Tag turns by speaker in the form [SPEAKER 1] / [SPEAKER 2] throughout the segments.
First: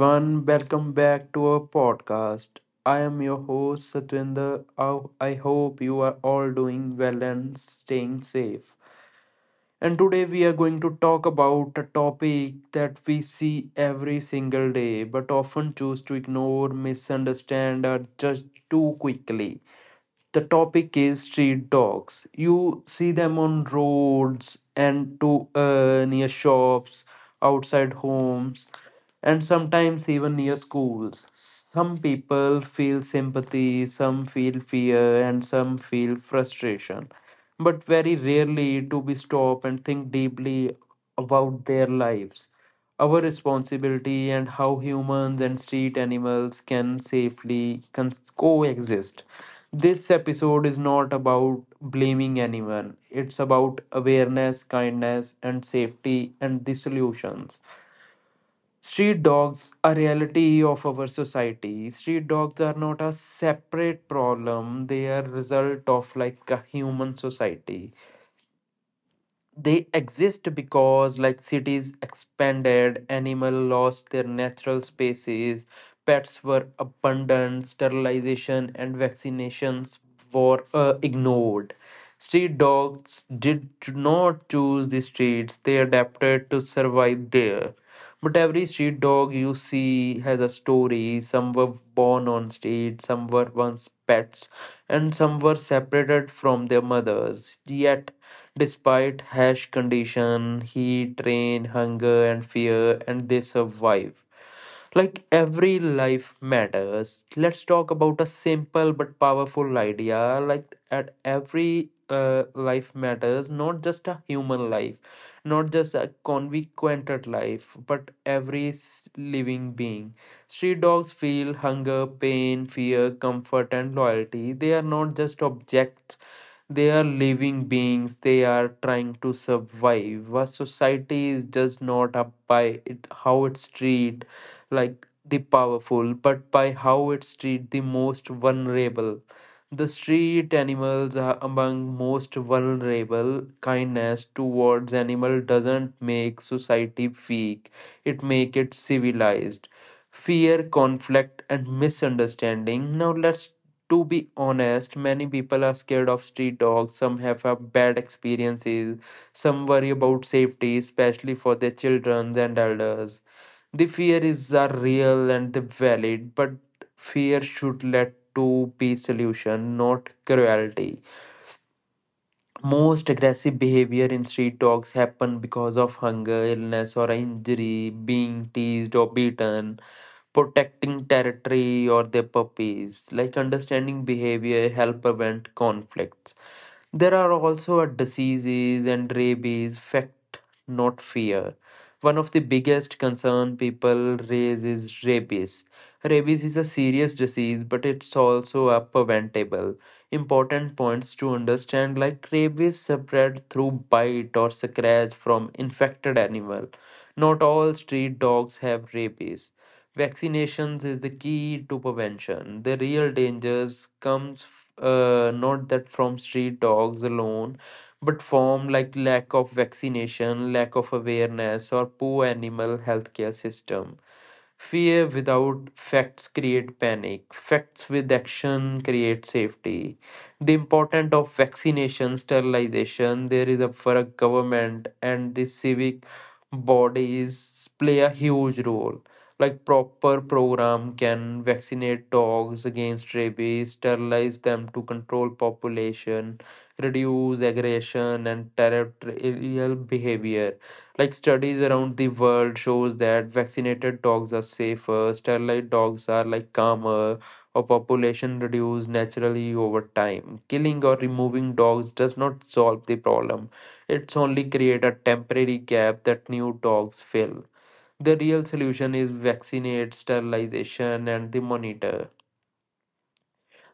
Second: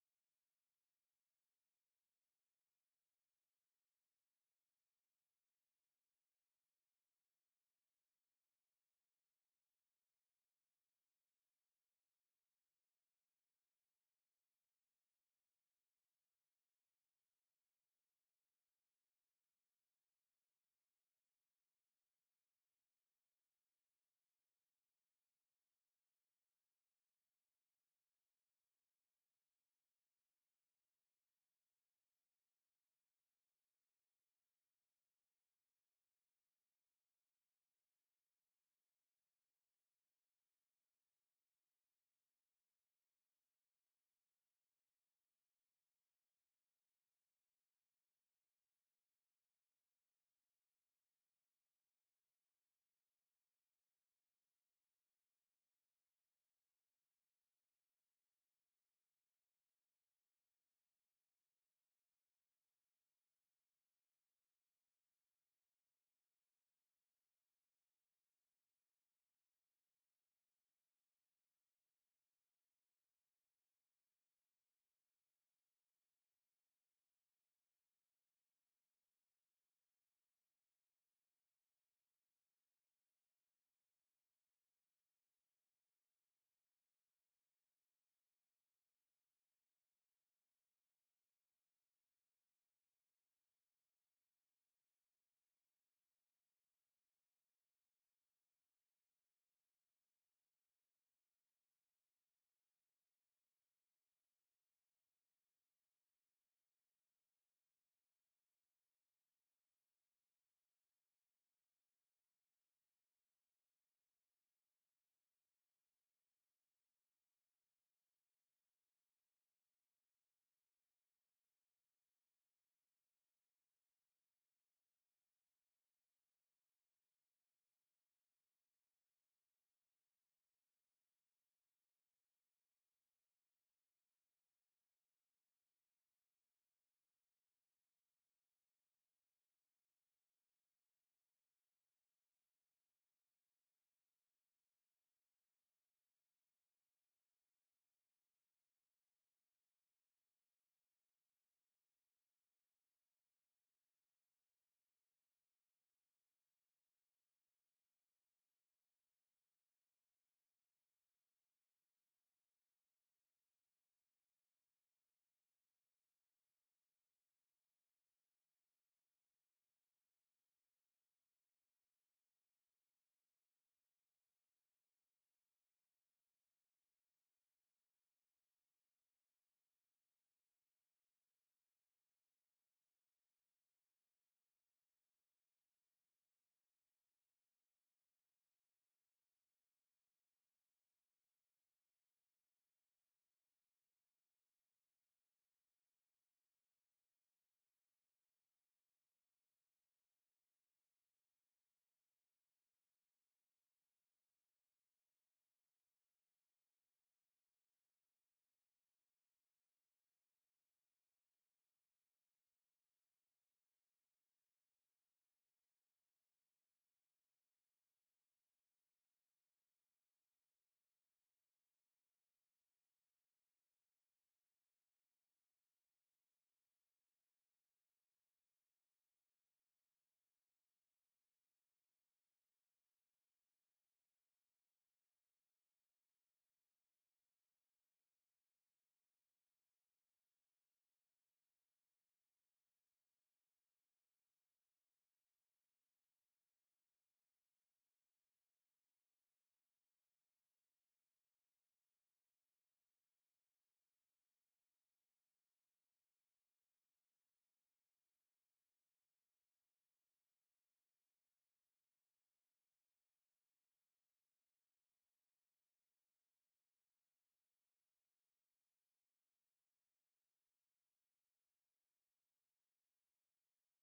[SPEAKER 1] everyone, welcome back to our podcast. I am your host Satwinder. I hope you are all doing well and staying safe. And today we are going to talk about a topic that we see every single day but often choose to ignore, misunderstand, or judge too quickly. The topic is street dogs. You see them on roads and to near shops, outside homes, and sometimes even near schools. Some people feel sympathy, some feel fear, and some feel frustration, but very rarely do we stop and think deeply about their lives, our responsibility, and how humans and street animals can safely coexist. This episode is not about blaming anyone, it's about awareness, kindness, and safety, and the solutions. Street dogs are reality of our society. Street dogs are not a separate problem, they are result of like a human society. They exist because like cities expanded, animal lost their natural spaces, pets were abundant, sterilization and vaccinations were ignored. Street dogs did not choose the streets, they adapted to survive there. But every street dog you see has a story. Some were born on street, some were once pets, and some were separated from their mothers. Yet, despite harsh condition, heat, rain, hunger, and fear, and they survive. Like every life matters. Let's talk about a simple but powerful idea. Like at every life matters, not just a human life, not just a consequented life, but every living being. Street dogs feel hunger, pain, fear, comfort, and loyalty. They are not just objects, they are living beings. They are trying to survive. A society is just not up by it, how it treat like the powerful, but by how it treat the most vulnerable. The street animals are among most vulnerable. Kindness towards animal doesn't make society weak; it makes it civilized. Fear, conflict, and misunderstanding. Now let's to be honest, many people are scared of street dogs. Some have a bad experiences. Some worry about safety, especially for their children and elders. The fears are real and the valid, but fear should lead to peace solution, not cruelty. Most aggressive behavior in street dogs happen because of hunger, illness, or injury, being teased or beaten, protecting territory or their puppies. Like understanding behavior help prevent conflicts. There are also a diseases and rabies, fact, not fear. One of the biggest concern people raise is rabies. Rabies is a serious disease, but it's also a preventable. Important points to understand like rabies spread through bite or scratch from infected animal. Not all street dogs have rabies. Vaccinations is the key to prevention. The real dangers comes not that from street dogs alone, but from like lack of vaccination, lack of awareness, or poor animal healthcare system. Fear without facts create panic. Facts with action create safety. The importance of vaccination, sterilization, there is a for a government and the civic bodies play a huge role. Like proper program can vaccinate dogs against rabies, sterilize them to control population, reduce aggression and territorial behavior. Like studies around the world shows that vaccinated dogs are safer, sterilized dogs are like calmer, or population reduce naturally over time. Killing or removing dogs does not solve the problem. It's only create a temporary gap that new dogs fill. The real solution is vaccinate, sterilization, and the monitor.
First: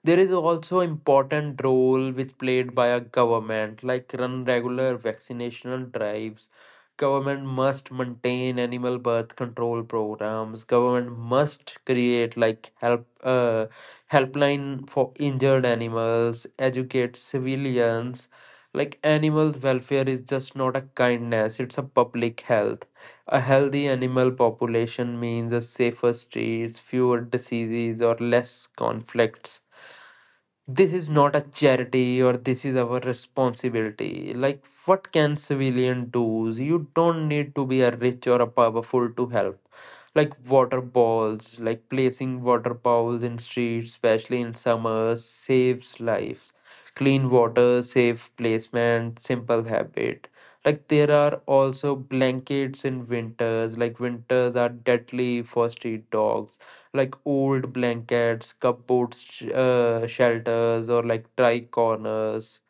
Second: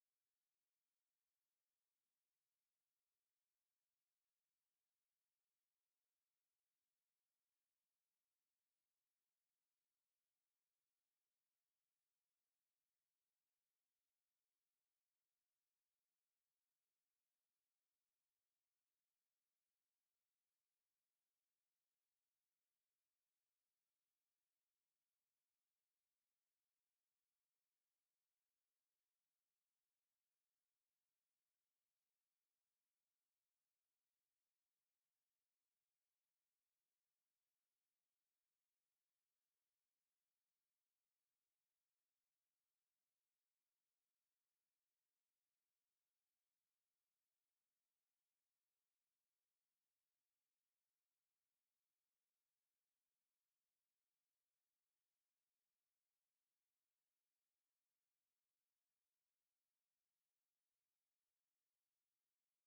[SPEAKER 1] There is also important role which played by a government, like run regular vaccinational drives. Government must maintain animal birth control programs. Government must create like helpline for injured animals. Educate civilians. Like animal welfare is just not a kindness; it's a public health. A healthy animal population means a safer streets, fewer diseases, or less conflicts. This is not a charity or this is our responsibility. Like, what can civilian do? You don't need to be a rich or a powerful to help. Like water balls, like placing water bowls in streets, especially in summers, saves lives. Clean water, safe placement, simple habit. Like there are also blankets in winters. Like winters are deadly for street dogs, like old blankets, cupboard shelters, or like dry corners.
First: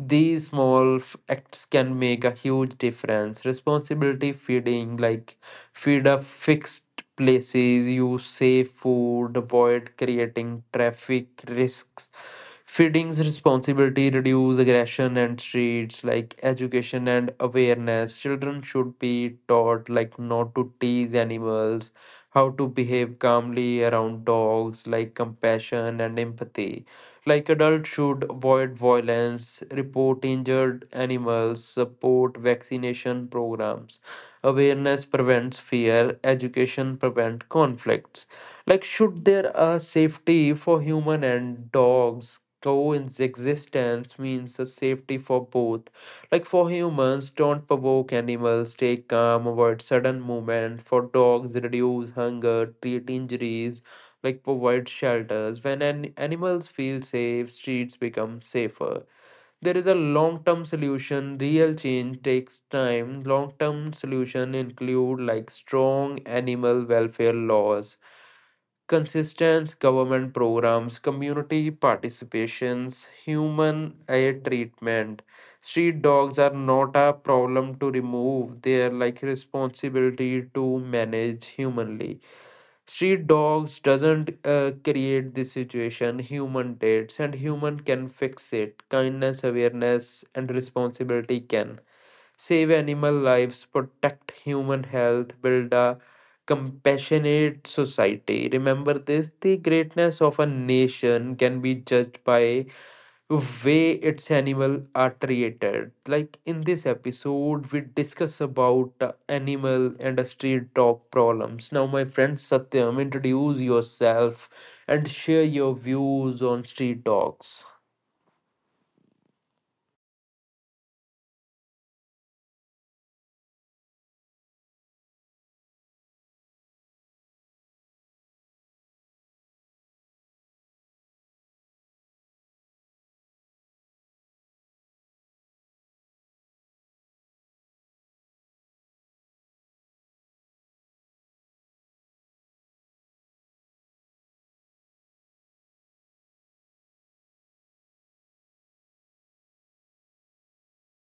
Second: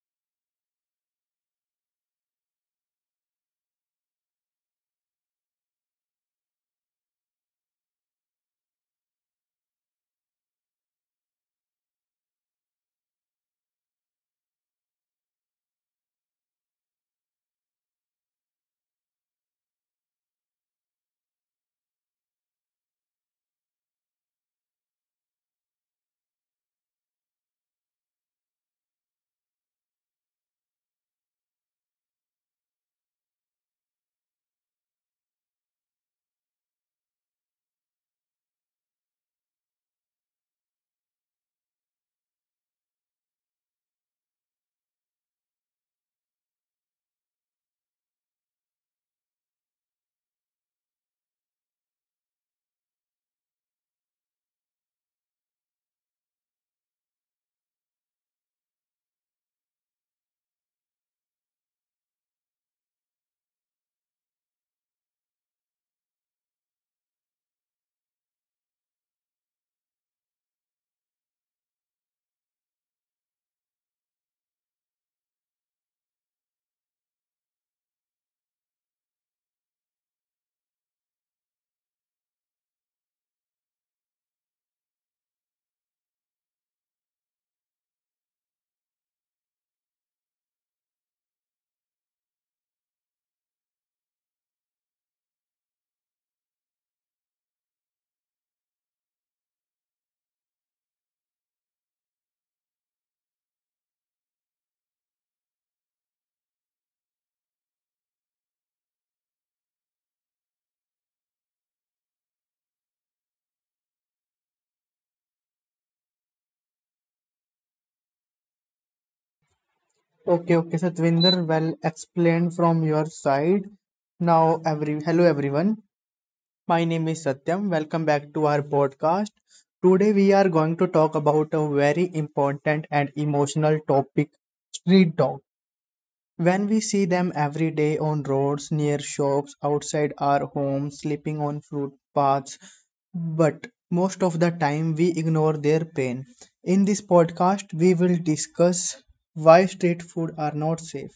[SPEAKER 1] These small acts can make a huge difference. Responsibility feeding, like feed up fixed places, use safe food, avoid creating traffic risks. Feeding's responsibility reduce aggression and streets, like education and awareness. Children should be taught like not to tease animals, how to behave calmly around dogs, like compassion and empathy. Like adults should avoid violence, report injured animals, support vaccination programs. Awareness prevents fear, education prevents conflicts. Like should there a safety for human and dogs? Coexistence means a safety for both, like for humans don't provoke animals, stay calm, avoid sudden movement. For dogs reduce hunger, treat injuries, like provide shelters. When an animals feel safe, streets become safer. There is a long-term solution. Real change takes time. Long-term solution include like strong animal welfare laws, consistent government programs, community participations, human aid treatment. Street dogs are not a problem to remove. They are like responsibility to manage humanly. Street dogs doesn't create this situation. Human did, and human can fix it. Kindness, awareness, and responsibility can save animal lives, protect human health, build a compassionate society. Remember this: the greatness of a nation can be judged by way its animal are treated. Like in this episode we discuss about animal and street dog problems. Now my friend Satyam, introduce yourself and share your views on street dogs.
[SPEAKER 2] Okay, okay, Satvinder, well explained from your side. Now, every hello everyone. My name is Satyam. Welcome back to our podcast. Today we are going to talk about a very important and emotional topic, street dog. When we see them every day on roads, near shops, outside our homes, sleeping on footpaths, but most of the time we ignore their pain. In this podcast, we will discuss why street food are not safe.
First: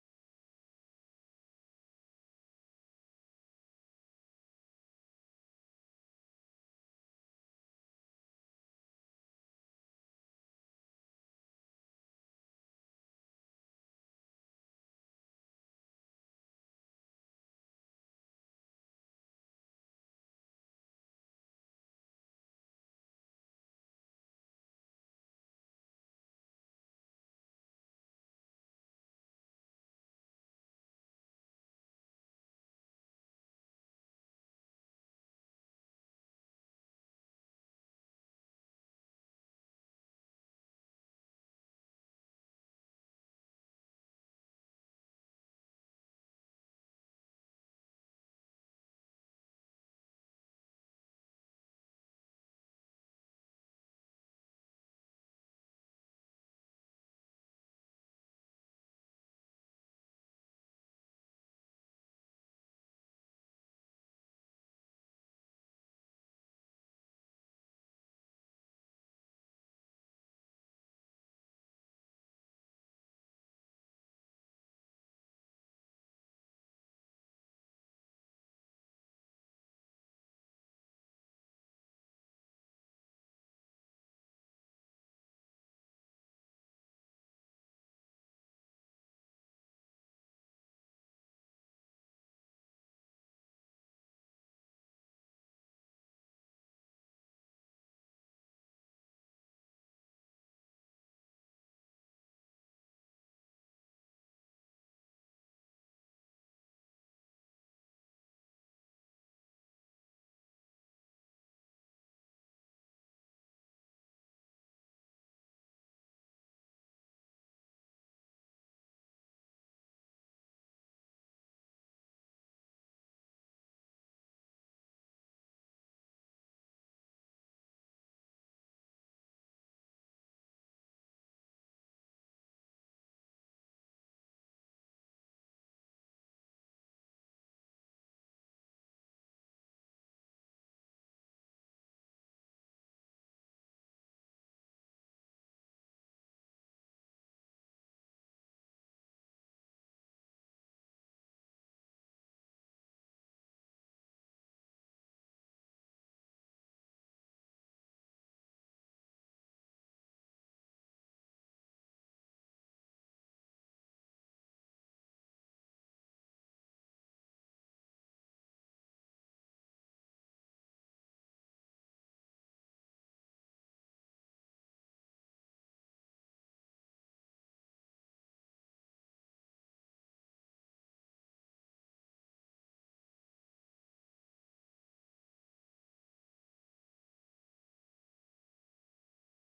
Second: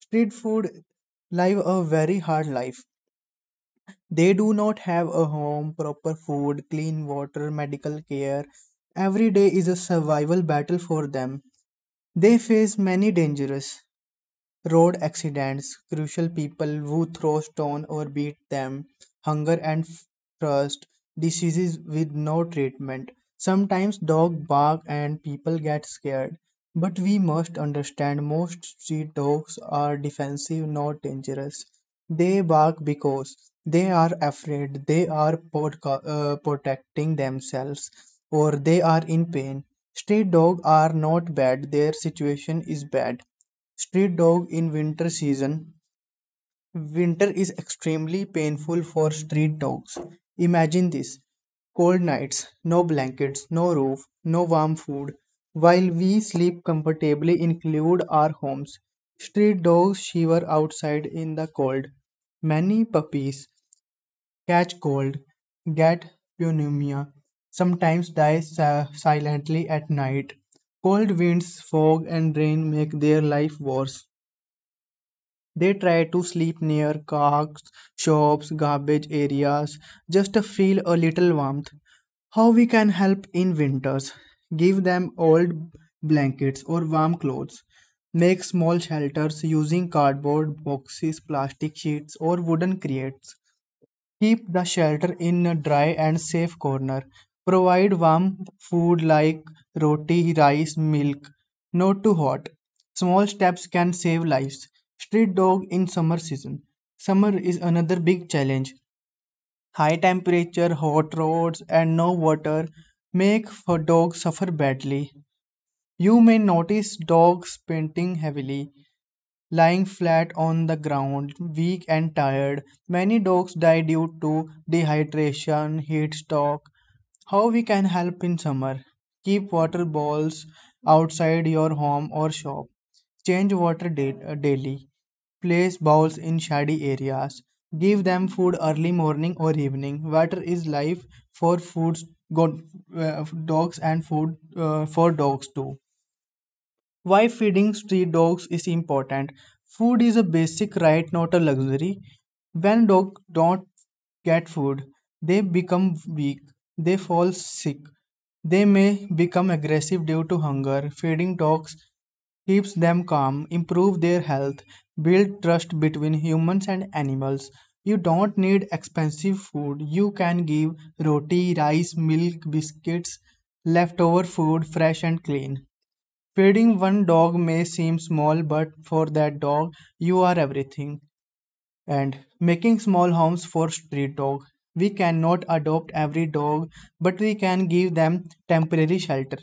[SPEAKER 2] Street food live a very hard life. They do not have a home, proper food, clean water, medical care. Every day is a survival battle for them. They face many dangers. Road accidents, crucial people who throw stone or beat them, hunger and thirst, diseases with no treatment. Sometimes dogs bark and people get scared. But we must understand most street dogs are defensive, not dangerous. They bark because they are afraid, they are protecting themselves or they are in pain. Street dogs are not bad, their situation is bad. Street dog in winter season. Winter is extremely painful for street dogs. Imagine this: cold nights, no blankets, no roof, no warm food. While we sleep comfortably in include our homes, street dogs shiver outside in the cold. Many puppies catch cold, get pneumonia, sometimes silently at night. Cold winds, fog, and rain make their life worse. They try to sleep near cars, shops, garbage areas just to feel a little warmth. How we can help in winters? Give them old blankets or warm clothes. Make small shelters using cardboard boxes, plastic sheets, or wooden crates. Keep the shelter in a dry and safe corner. Provide warm food like roti, rice, milk, not too hot. Small steps can save lives. Street dog in summer season. Summer is another big challenge. High temperature, hot roads, and no water make for dogs suffer badly. You may notice dogs panting heavily, lying flat on the ground, weak and tired. Many dogs die due to dehydration, heat stroke. How we can help in summer? Keep water balls outside your home or shop. Change water daily. Place bowls in shady areas. Give them food early morning or evening. Water is life for foods, go, dogs and food for dogs too. Why feeding street dogs is important. Food is a basic right, not a luxury. When dogs don't get food, they become weak, they fall sick, they may become aggressive due to hunger. Feeding dogs keeps them calm, improve their health, build trust between humans and animals. You don't need expensive food. You can give roti, rice, milk, biscuits, leftover food, fresh and clean. Feeding one dog may seem small, but for that dog, you are everything. And making small homes for street dog. We cannot adopt every dog, but we can give them temporary shelter.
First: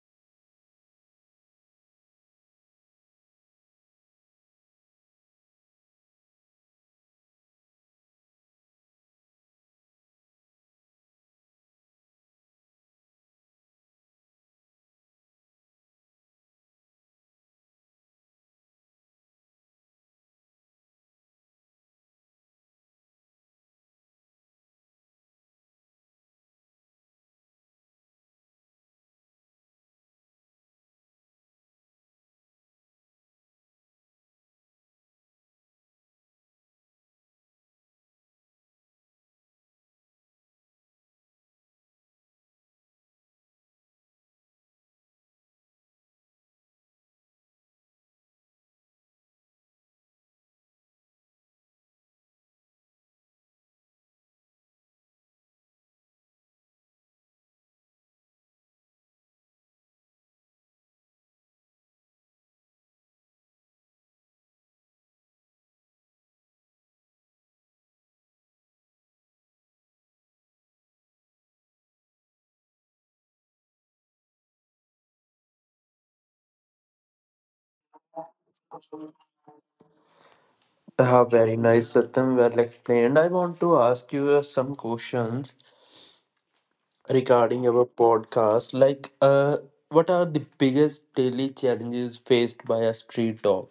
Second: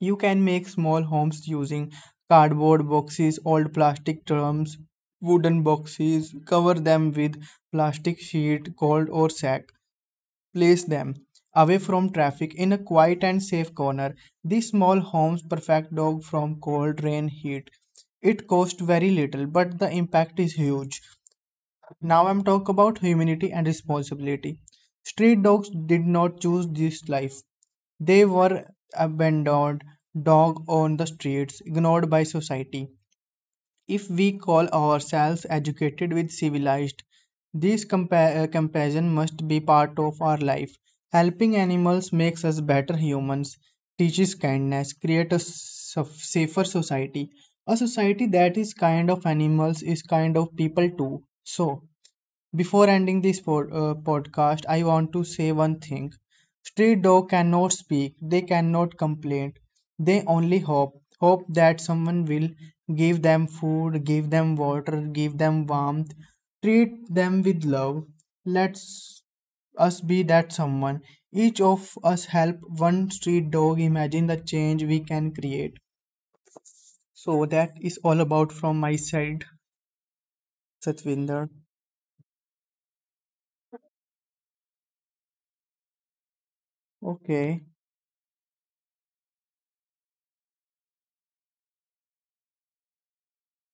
[SPEAKER 2] You can make small homes using cardboard boxes, old plastic drums, wooden boxes. Cover them with plastic sheet, gold or sack. Place them away from traffic in a quiet and safe corner. These small homes perfect dog from cold, rain, heat. It costs very little, but the impact is huge. Now I'm talk about humanity and responsibility. Street dogs did not choose this life. They were abandoned, dog on the streets, ignored by society. If we call ourselves educated with civilized, this comparison must be part of our life. Helping animals makes us better humans, teaches kindness, creates a safer society. A society that is kind of animals is kind of people too. So, before ending this podcast, I want to say one thing. Street dog cannot speak, they cannot complain. They only hope, hope that someone will give them food, give them water, give them warmth, treat them with love. Let's us be that someone. Each of us help one street dog imagine the change we can create. So that is all about from my side,
[SPEAKER 1] Ah,
[SPEAKER 2] Satvinder.
[SPEAKER 1] very nice, Satyam. Well explained. I want to ask you some questions
[SPEAKER 2] Okay.
[SPEAKER 1] regarding our podcast. What are the biggest daily challenges faced by a street dog?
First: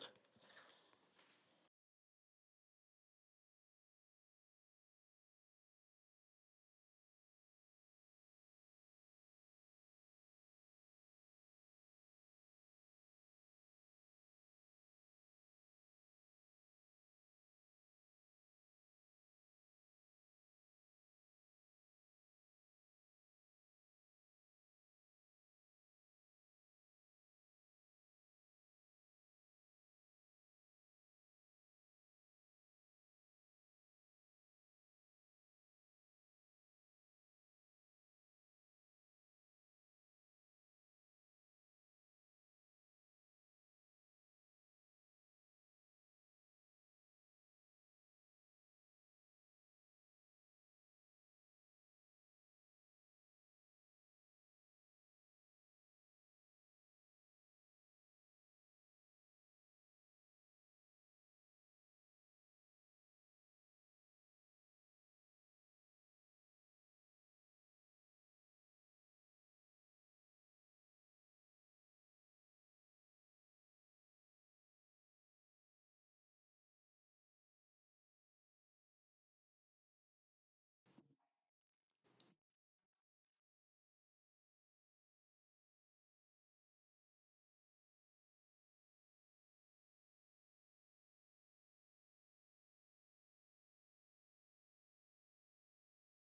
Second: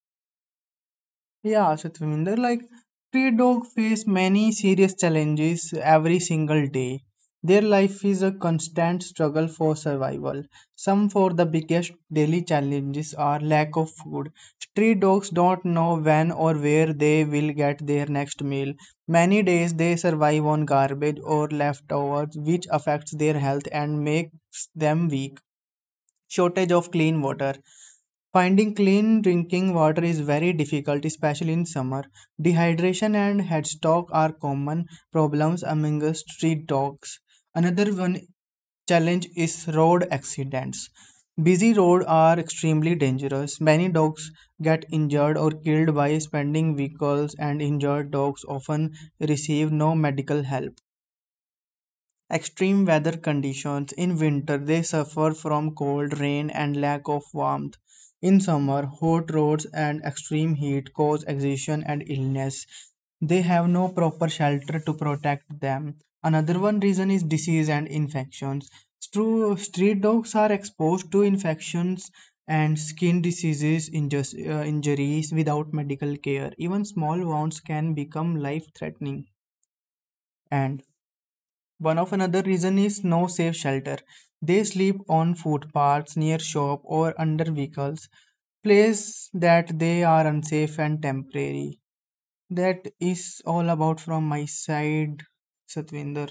[SPEAKER 2] Yeah, Satvinder, like stray dog face many serious challenges every single day. Their life is a constant struggle for survival. Some for the biggest daily challenges are lack of food. Stray dogs don't know when or where they will get their next meal. Many days they survive on garbage or leftovers, which affects their health and makes them weak. Shortage of clean water. Finding clean drinking water is very difficult, especially in summer. Dehydration and headstock are common problems among the street dogs. Another one challenge is road accidents. Busy roads are extremely dangerous. Many dogs get injured or killed by speeding vehicles, and injured dogs often receive no medical help. Extreme weather conditions. In winter, they suffer from cold, rain, and lack of warmth. In summer, hot roads and extreme heat cause exhaustion and illness. They have no proper shelter to protect them. Another one reason is disease and infections. Street dogs are exposed to infections and skin diseases, injuries without medical care. Even small wounds can become life threatening. And one of another reason is no safe shelter. They sleep on footpaths, near shop or under vehicles, place that they are unsafe and temporary. That is all about from my side, Satvinder.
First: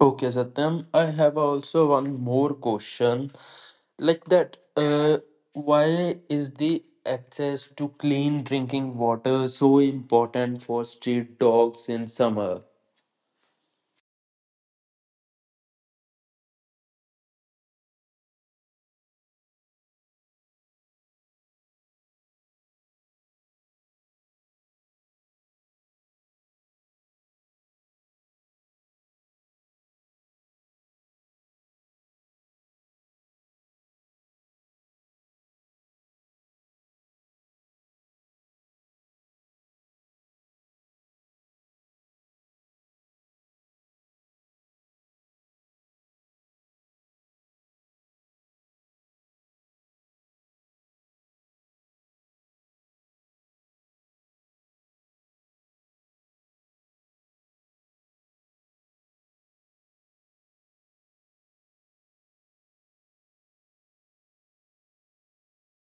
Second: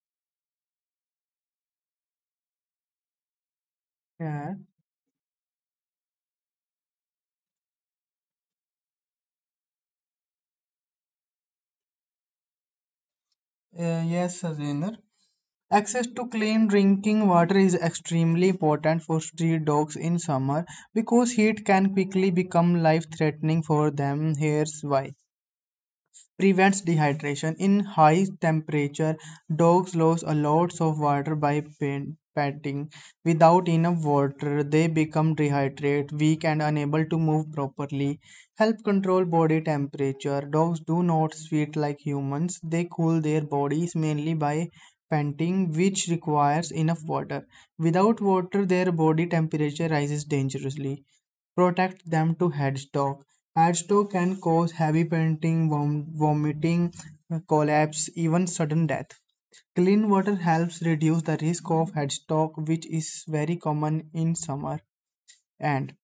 [SPEAKER 1] Okay, Satyam, I have also one more question. Like
[SPEAKER 2] Yeah.
[SPEAKER 1] that, uh, why is the access to clean drinking water so important for street dogs in summer?
[SPEAKER 2] Yes, Satvinder. Access to clean drinking water is extremely important for street dogs in summer because heat can quickly become life threatening for them. Here's why. Prevents dehydration. In high temperature, dogs lose a lot of water by patting. Without enough water, they become dehydrated, weak, and unable to move properly. Help control body temperature. Dogs do not sweat like humans. They cool their bodies mainly by panting, which requires enough water. Without water, their body temperature rises dangerously. Protect them to headstock. Headstock can cause heavy panting, vomiting, collapse, even sudden death. Clean water helps reduce the risk of headstock, which is very common in summer. And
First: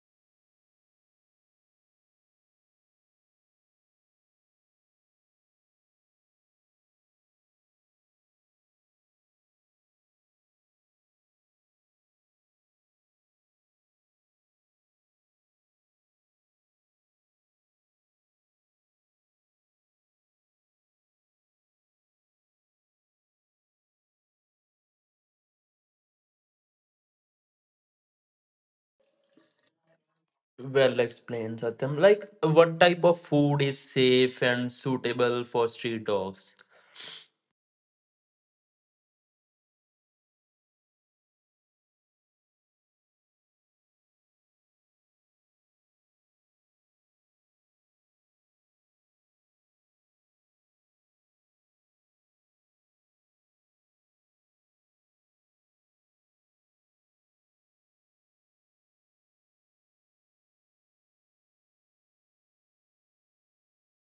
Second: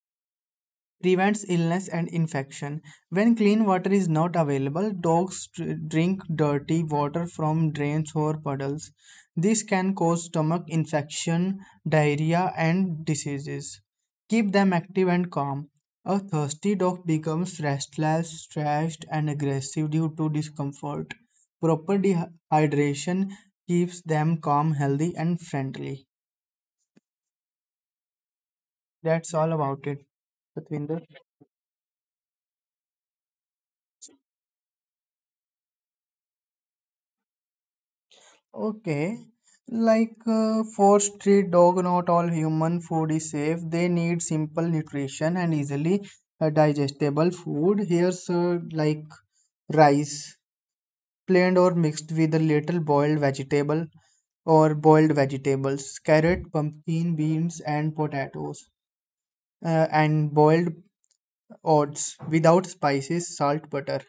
[SPEAKER 2] prevents illness and infection. When clean water is not available, dogs drink dirty water from drains or puddles. This can cause stomach infection, diarrhea, and diseases. Keep them active and calm. A thirsty dog becomes restless, stressed, and aggressive due to discomfort. Proper dehydration keeps them calm, healthy, and friendly. That's all about it,
[SPEAKER 1] Well
[SPEAKER 2] Satvinder.
[SPEAKER 1] explained, Satyam. Like, what type of food is safe and suitable for street dogs?
[SPEAKER 2] Okay. For street dog, not all human food is safe. They need simple nutrition and easily digestible food. Here's like rice, plain or mixed with a little boiled vegetable or boiled vegetables, carrot, pumpkin, beans, and potatoes, and boiled oats without spices, salt, butter.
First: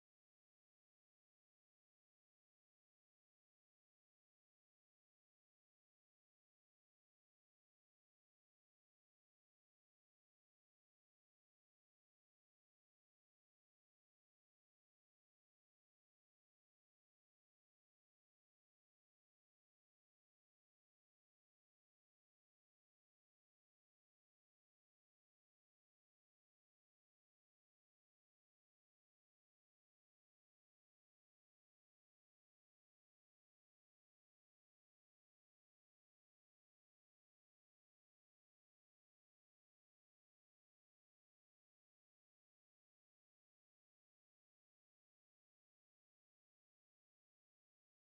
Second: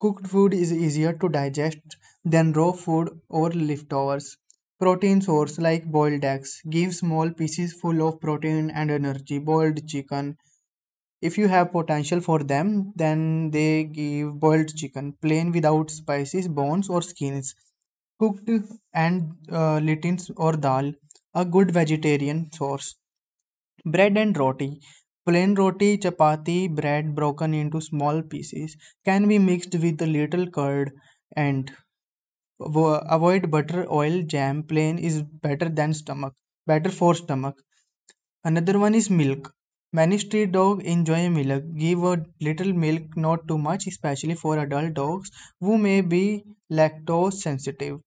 [SPEAKER 2] Cooked food is easier to digest than raw food or leftovers. Protein source like boiled eggs give small pieces full of protein and energy. Boiled chicken, if you have potential for them, then they give boiled chicken, plain without spices, bones, or skins. Cooked and lentils or dal, a good vegetarian source. Bread and roti. Plain roti, chapati, bread broken into small pieces can be mixed with a little curd and avoid butter, oil, jam. Plain is better than stomach. Better for stomach. Another one is milk. Many street dogs enjoy milk. Give a little milk, not too much, especially for adult dogs who may be lactose sensitive.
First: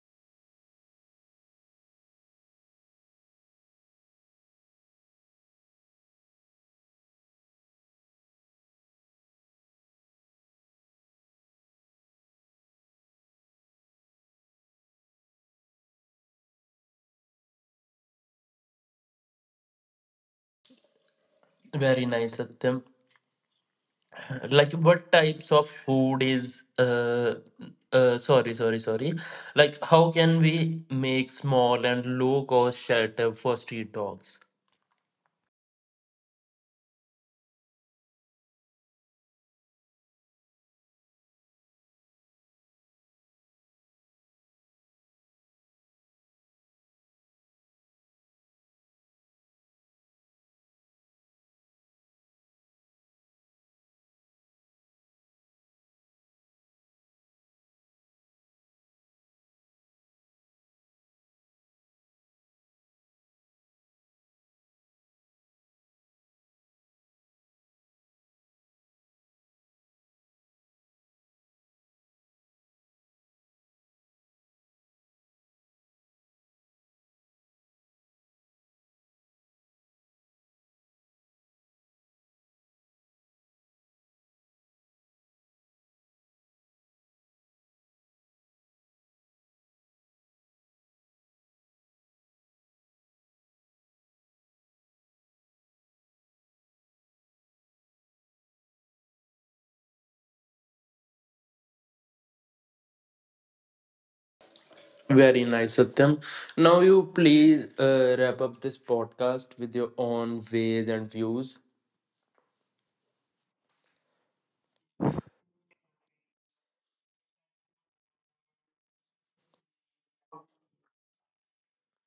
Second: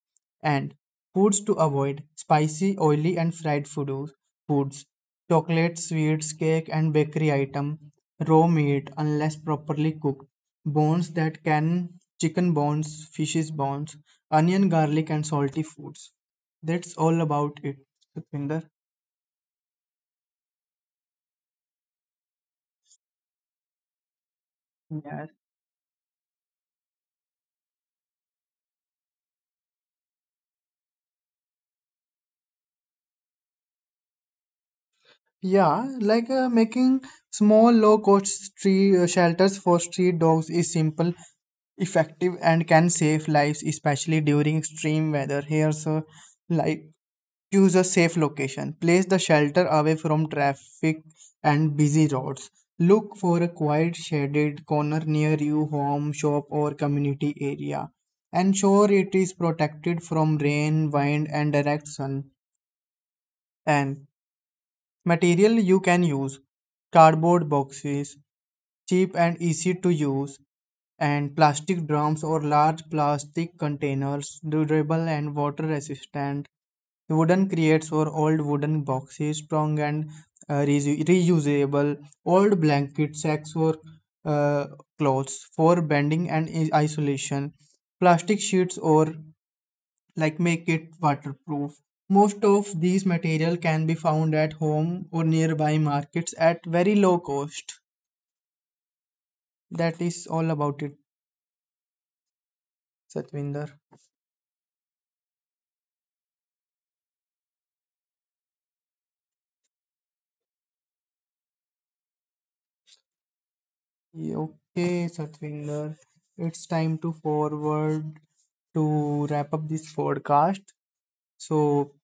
[SPEAKER 2] And foods to avoid: spicy, oily, and fried food, foods, chocolate, sweets, cake, and bakery item, raw meat unless properly cooked, bones that can chicken bones, fishes bones, onion, garlic, and salty foods. That's all about it, Satvinder.
[SPEAKER 1] Very nice, Satyam. Like what
[SPEAKER 2] Yes.
[SPEAKER 1] types of food is sorry, like how can we make small and low cost shelter for street dogs?
[SPEAKER 2] Yeah, making small low-cost tree shelters for street dogs is simple, effective, and can save lives, especially during extreme weather. Here's like choose a safe location. Place the shelter away from traffic and busy roads. Look for a quiet, shaded corner near your home, shop, or community area. Ensure it is protected from rain, wind, and direct sun. And material you can use: cardboard boxes, cheap and easy to use, and plastic drums or large plastic containers, durable and water resistant. Wooden crates or old wooden boxes, strong and reusable. Old blanket sacks or uh, clothes for bending and isolation. Plastic sheets or like make it waterproof. Most of these material can be found at home or nearby markets at very low cost. That is all about it, Satvinder.
[SPEAKER 1] Very nice Satyam, now you please wrap up this podcast with your own ways and views.
[SPEAKER 2] Yeah. Okay, Satvinder, it's time to wrap up this podcast. So,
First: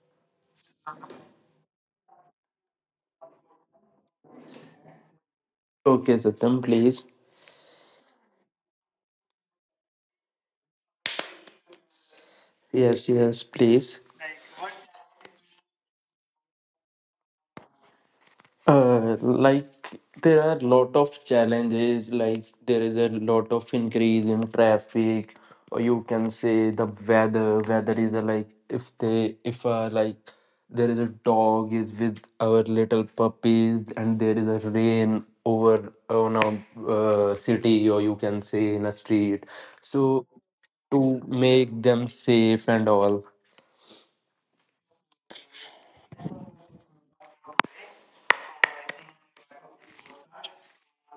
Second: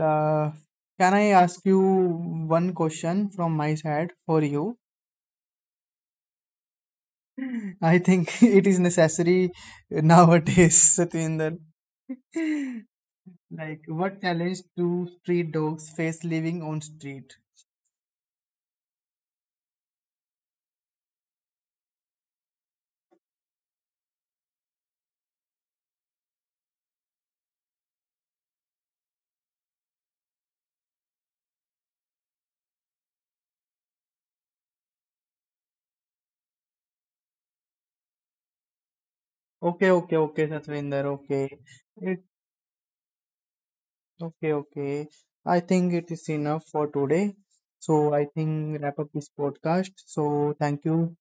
[SPEAKER 2] la can I ask you one question from my side for you?
[SPEAKER 1] Okay Satyam, please.
[SPEAKER 2] I think it is necessary nowadays, Satvinder.
[SPEAKER 1] Yes yes
[SPEAKER 2] Like,
[SPEAKER 1] please.
[SPEAKER 2] what challenge do street dogs face living on street?
[SPEAKER 1] Like there are lot of challenges, like there is a lot of increase in traffic, or you can say the weather is a, like if they if like there is a dog is with our little puppies and there is a rain over on a city, or you can say in a street,
[SPEAKER 2] Okay, okay,
[SPEAKER 1] so
[SPEAKER 2] okay, Satvinder.
[SPEAKER 1] to
[SPEAKER 2] Okay,
[SPEAKER 1] make them
[SPEAKER 2] it
[SPEAKER 1] safe and all.
[SPEAKER 2] okay, okay. I think it is enough for today. So I think wrap up this podcast. So thank you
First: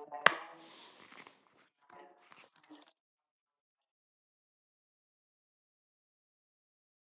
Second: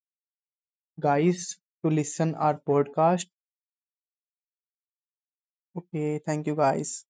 [SPEAKER 2] guys to listen our podcast. Okay, thank you guys.